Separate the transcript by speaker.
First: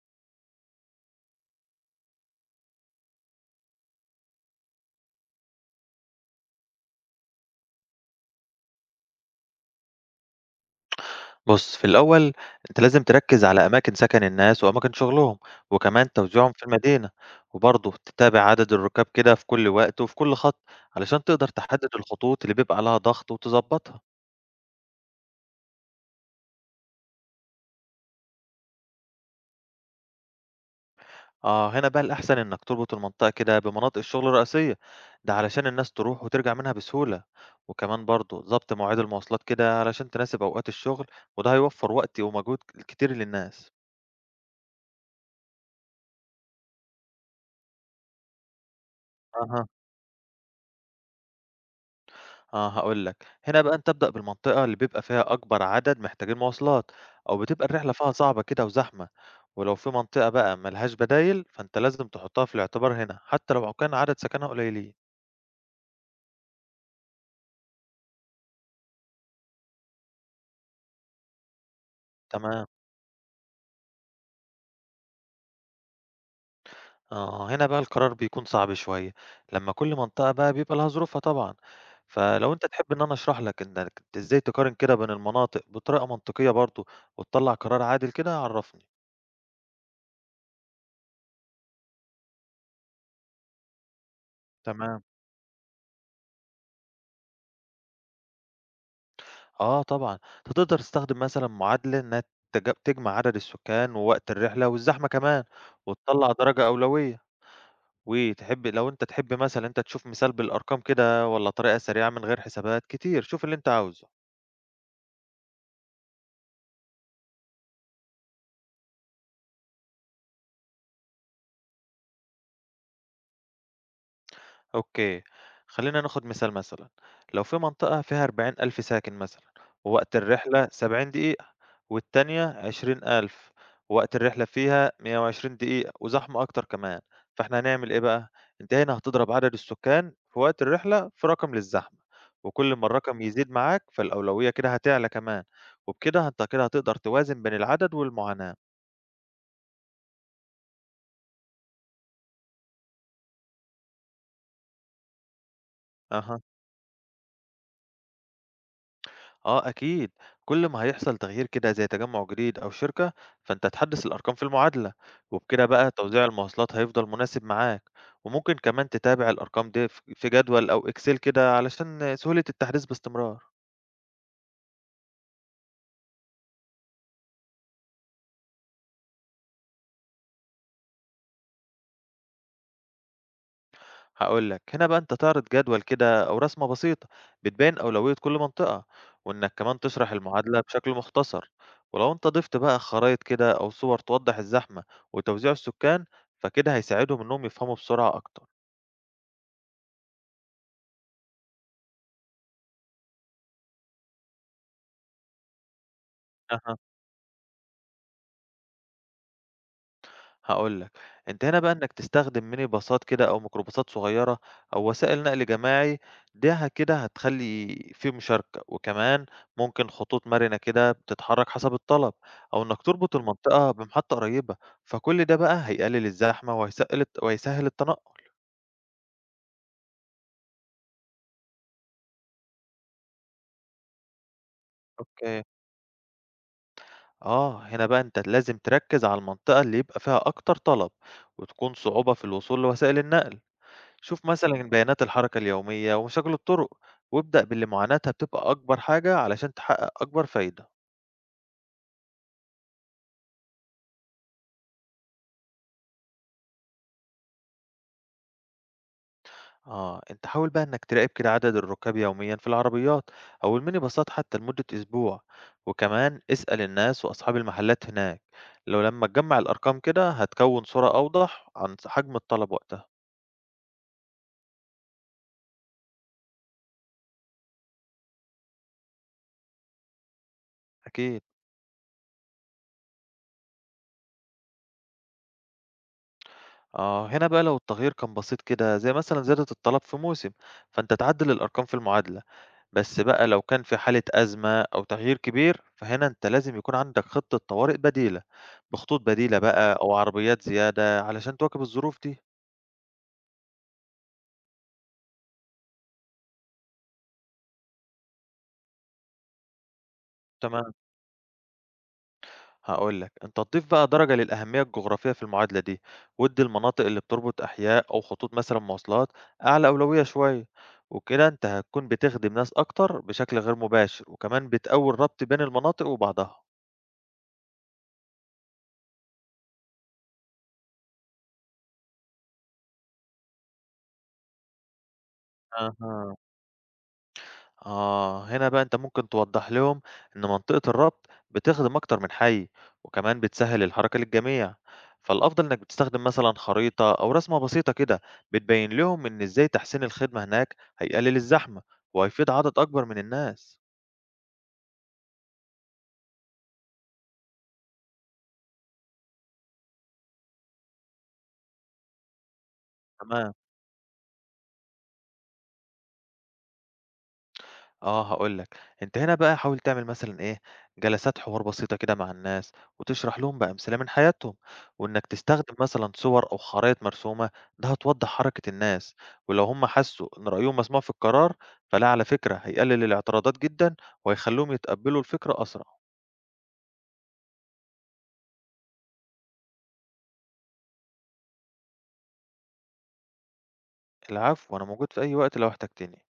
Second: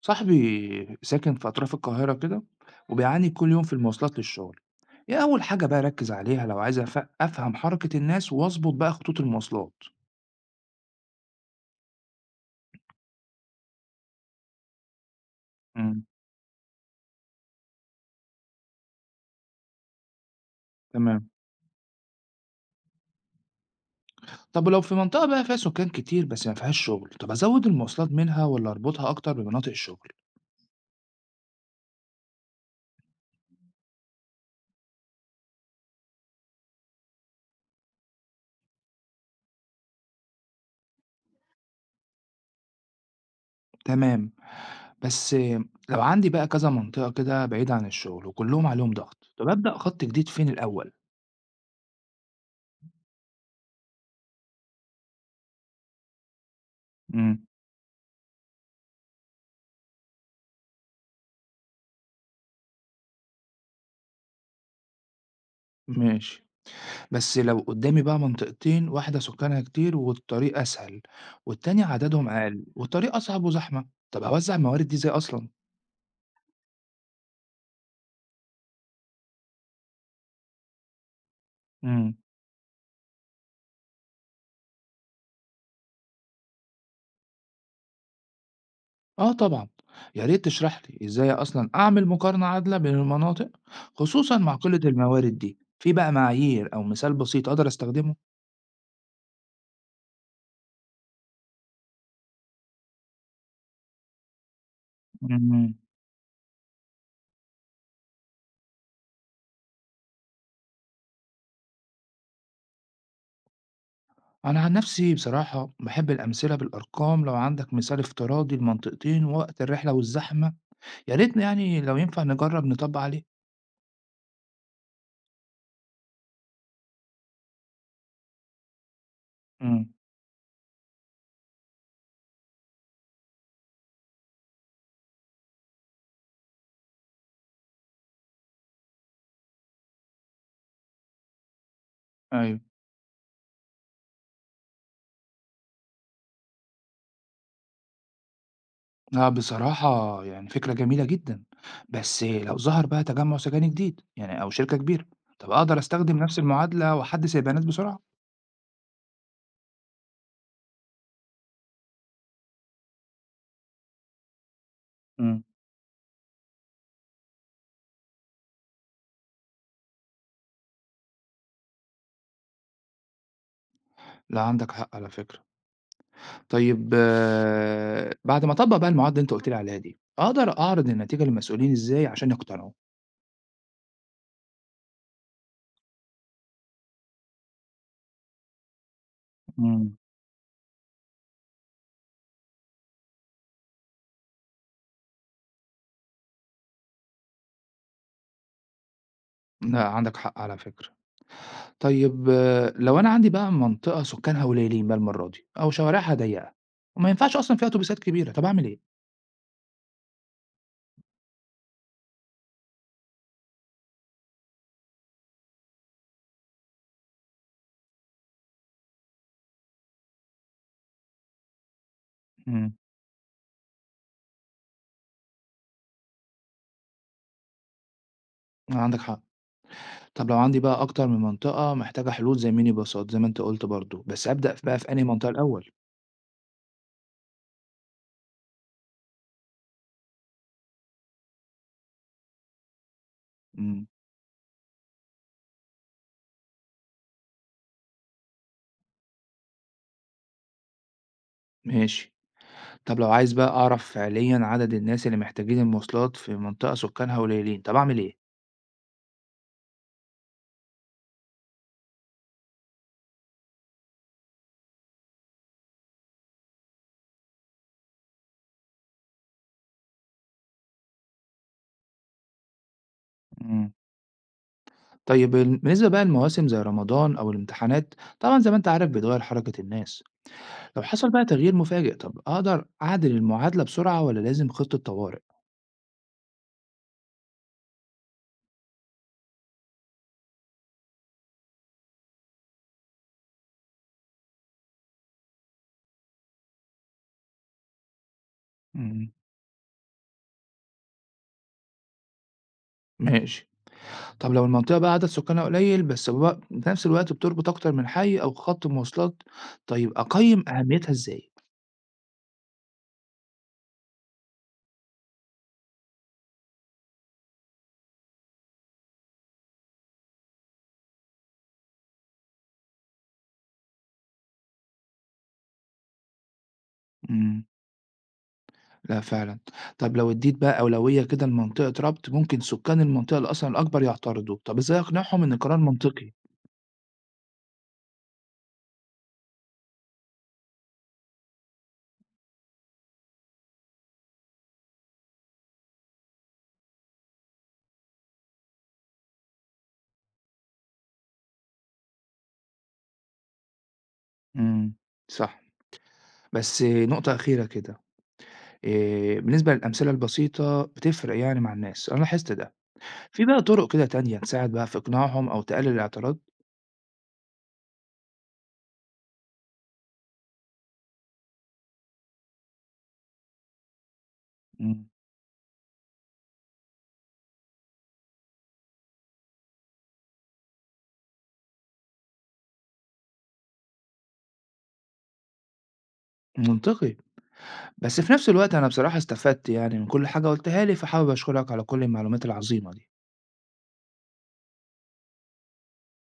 Speaker 1: صاحبي ساكن في أطراف القاهرة كده، وبيعاني كل يوم في المواصلات للشغل. إيه أول حاجة بقى أركز عليها لو عايز أفهم حركة الناس وأظبط بقى خطوط المواصلات؟
Speaker 2: بُص، في الأول أنت لازم تركّز على أماكن سكن الناس وأماكن شغلهم،
Speaker 1: امم.
Speaker 2: وكمان توزيعهم في المدينة، وبرضه تتابع عدد الركاب كده في كل وقت وفي كل خط، علشان
Speaker 1: تمام.
Speaker 2: تقدر تحدد الخطوط اللي بيبقى عليها ضغط وتضبطها.
Speaker 1: طب لو في منطقة بقى فيها سكان كتير بس ما فيهاش شغل، طب أزود المواصلات منها ولا أربطها أكتر بمناطق الشغل؟
Speaker 2: آه، هنا بقى الأحسن إنك تربط المنطقة كده بمناطق الشغل الرئيسية، ده علشان الناس تروح وترجع منها بسهولة، وكمان برضه ضبط مواعيد المواصلات كده علشان تناسب أوقات الشغل، وده هيوفر وقت ومجهود كتير للناس.
Speaker 1: تمام. بس لو عندي بقى كذا منطقة كده بعيدة عن الشغل وكلهم عليهم ضغط، طب
Speaker 2: أها.
Speaker 1: أبدأ خط جديد فين الأول؟
Speaker 2: آه هاقول لك، هنا بقى أنت ابدأ بالمنطقة اللي بيبقى فيها أكبر عدد محتاجين مواصلات، أو
Speaker 1: امم.
Speaker 2: بتبقى الرحلة فيها صعبة كده وزحمة، ولو في منطقة بقى ما لهاش بدايل فأنت لازم تحطها في الاعتبار هنا، حتى لو كان عدد سكانها قليلين.
Speaker 1: ماشي. بس لو قدامي بقى منطقتين، واحدة سكانها كتير والطريق أسهل، والتانية عددهم أقل
Speaker 2: تمام،
Speaker 1: والطريق أصعب وزحمة، طب هوزع الموارد دي إزاي أصلا؟
Speaker 2: آه هنا بقى القرار بيكون صعب شوية، لما كل منطقة بقى بيبقى لها ظروفها طبعًا،
Speaker 1: مم.
Speaker 2: فلو أنت تحب إن أنا أشرح لك إنك إزاي تقارن كده بين المناطق بطريقة منطقية برضه، وتطلّع قرار عادل كده عرّفني.
Speaker 1: آه طبعا، يا ريت تشرح لي إزاي أصلا أعمل مقارنة عادلة بين المناطق، خصوصا مع قلة
Speaker 2: تمام.
Speaker 1: الموارد دي. في بقى معايير أو مثال بسيط أقدر أستخدمه؟
Speaker 2: آه طبعًا، أنت تقدر تستخدم مثلًا معادلة إنها تجمع عدد السكان ووقت الرحلة والزحمة كمان،
Speaker 1: مم.
Speaker 2: وتطلّع درجة أولوية، وتحب لو أنت تحب مثلًا أنت تشوف مثال بالأرقام كده والّا طريقة سريعة من غير حسابات كتير، شوف اللي أنت عاوزه.
Speaker 1: أنا عن نفسي بصراحة بحب الأمثلة بالأرقام. لو عندك مثال افتراضي لمنطقتين، وقت الرحلة والزحمة، يا ريتنا يعني لو ينفع نجرب نطبق عليه.
Speaker 2: أوكي، خلينا ناخد مثال مثلا. لو في منطقة فيها 40,000 ساكن مثلا
Speaker 1: مم.
Speaker 2: ووقت الرحلة 70 دقيقة، والتانية 20,000 ووقت الرحلة فيها 120 دقيقة وزحمة أكتر كمان، فإحنا هنعمل إيه بقى؟ أنت هنا هتضرب عدد السكان في وقت الرحلة في رقم للزحمة،
Speaker 1: أيوه.
Speaker 2: وكل ما الرقم يزيد معاك فالأولوية كده هتعلى كمان، وبكده أنت كده هتقدر توازن بين العدد والمعاناة.
Speaker 1: لأ بصراحة يعني فكرة جميلة جدًا، بس لو ظهر بقى تجمُّع سكَني جديد يعني أو شركة كبيرة، طَب أقدر أستخدم نفس
Speaker 2: أها،
Speaker 1: المعادلة وأحدِّث البيانات بسرعة؟
Speaker 2: آه أكيد. كل ما هيحصل تغيير كده زي تجمع جديد أو شركة فأنت هتحدث الأرقام في المعادلة،
Speaker 1: إمم.
Speaker 2: وبكده بقى توزيع المواصلات هيفضل مناسب معاك، وممكن كمان تتابع الأرقام دي في جدول أو إكسل كده علشان سهولة التحديث باستمرار.
Speaker 1: لأ عندك حق على فكرة. طيب آه، بعد ما أطبّق بقى المعادلة اللي أنت قُلت لي عليها دي، أقدر أعرض النتيجة للمسؤولين إزاي عشان يقتنعوا؟
Speaker 2: هقولك هنا بقى أنت تعرض جدول كده أو رسمة بسيطة بتبين أولوية كل منطقة، وإنك كمان
Speaker 1: إمم.
Speaker 2: تشرح المعادلة بشكل مختصر، ولو أنت ضفت بقى خرائط كده أو صور توضح الزحمة وتوزيع السكان فكده هيساعدهم إنهم يفهموا بسرعة أكتر.
Speaker 1: لأ عندك حق على فكرة. طيب آه، لو أنا عندي بقى منطقة سكانها قليلين بقى المرّة دي أو شوارعها ضيّقة، وما ينفعش أصلًا فيها أوتوبيسات كبيرة، طَب أعمل إيه؟
Speaker 2: هاقول لك، أنت هنا بقى إنك تستخدم ميني باصات كده أو ميكروباصات صغيرة أو وسائل نقل جماعي، ده كده هتخلّي في مشاركة، وكمان ممكن خطوط مرنة كده بتتحرك حسب الطلب، أو
Speaker 1: إمم.
Speaker 2: إنك تربط المنطقة بمحطة قريبة، فكل ده بقى هيقلل الزحمة وهيسهل التنقل.
Speaker 1: لأ عندك حق. طب لو عندي بقى أكتر من منطقة محتاجة حلول زي ميني باصات زي ما أنت قُلت برضه، بس أبدأ بقى في أنهي منطقة
Speaker 2: أوكي.
Speaker 1: الأول؟
Speaker 2: آه، هنا بقى أنت لازم تركز على المنطقة اللي يبقى فيها أكتر طلب، وتكون صعوبة في الوصول لوسائل النقل.
Speaker 1: إمم.
Speaker 2: شوف مثلًا بيانات الحركة اليومية ومشاكل الطرق، وابدأ باللي معاناتها بتبقى أكبر حاجة علشان تحقق أكبر فايدة.
Speaker 1: ماشي. طب لو عايز بقى أعرف فعليًا عدد الناس اللي محتاجين المواصلات في منطقة سكانها قليلين، طب أعمل إيه؟
Speaker 2: آه، أنت حاول بقى إنك تراقب كده عدد الركاب يوميًا في العربيات أو الميني باصات حتى لمدة أسبوع، وكمان اسأل الناس وأصحاب المحلات هناك، لو لما تجمع الأرقام كده هتكون صورة أوضح عن حجم الطلب وقتها.
Speaker 1: إمم. طيب بالنسبة بقى لمواسم زي رمضان أو الامتحانات، طبعًا زي ما أنت عارف بتغيّر حركة الناس. لو حصل
Speaker 2: أكيد.
Speaker 1: بقى تغيير مفاجئ، طب أقدر أعدل المعادلة بسرعة والّا لازم خطة طوارئ؟
Speaker 2: آه، هنا بقى لو التغيير كان بسيط كده زي مثلًا زيادة الطلب في موسم، فأنت تعدل الأرقام في المعادلة. بس بقى لو كان في حالة أزمة أو تغيير كبير فهنا أنت لازم يكون عندك خطة طوارئ بديلة بخطوط
Speaker 1: إمم.
Speaker 2: بديلة بقى أو عربيات زيادة علشان تواكب الظروف دي.
Speaker 1: ماشي. طب لو المنطقة بقى عدد سكانها قليل، بس بقى في نفس الوقت بتربط أكتر من حي أو خط مواصلات، طيب أقيم
Speaker 2: تمام،
Speaker 1: أهميتها إزاي؟
Speaker 2: هقول لك أنت تضيف بقى درجة للأهمية الجغرافية في المعادلة دي، وادي المناطق اللي بتربط أحياء أو خطوط مثلا مواصلات أعلى أولوية شوية، وكده أنت هتكون بتخدم ناس أكتر بشكل غير مباشر، وكمان بتقوي الربط بين المناطق وبعضها.
Speaker 1: امم. لا فعلا. طب لو اديت بقى أولوية كده لمنطقة ربط، ممكن سكان المنطقة اللي أصلا الأكبر يعترضوا، طب إزاي أقنعهم إن القرار منطقي؟
Speaker 2: أها، آه هنا بقى أنت ممكن توضح لهم إن منطقة الربط بتخدم أكتر من حي وكمان بتسهل الحركة للجميع، فالأفضل إنك بتستخدم مثلا خريطة أو رسمة بسيطة كده بتبين لهم إن إزاي تحسين الخدمة هناك هيقلل الزحمة وهيفيد عدد أكبر من الناس.
Speaker 1: امم. صح. بس نقطة أخيرة كده، إيه بالنسبة للأمثلة البسيطة؟ بتفرق يعني مع الناس، أنا لاحظت ده. في
Speaker 2: تمام.
Speaker 1: بقى طرق كده تانية تساعد بقى في إقناعهم أو تقلل الاعتراض؟
Speaker 2: آه، هاقول لك، أنت هنا بقى حاول تعمل مثلًا إيه، جلسات حوار بسيطة كده مع الناس، وتشرح لهم بأمثلة من حياتهم،
Speaker 1: مم.
Speaker 2: وإنك تستخدم مثلًا صور أو خرائط مرسومة، ده هتوضح حركة الناس، ولو هم حسوا إن رأيهم مسموع في القرار، فده على فكرة هيقلل الاعتراضات جدًا، وهيخليهم يتقبلوا الفكرة أسرع.
Speaker 1: منطقي. بس في نفس الوقت أنا بصراحة استفدت يعني من كل حاجة قُلتها لي، فحابب أشكرك على كل المعلومات العظيمة دي.
Speaker 2: العفو، أنا موجود في أي وقت لو احتجتني.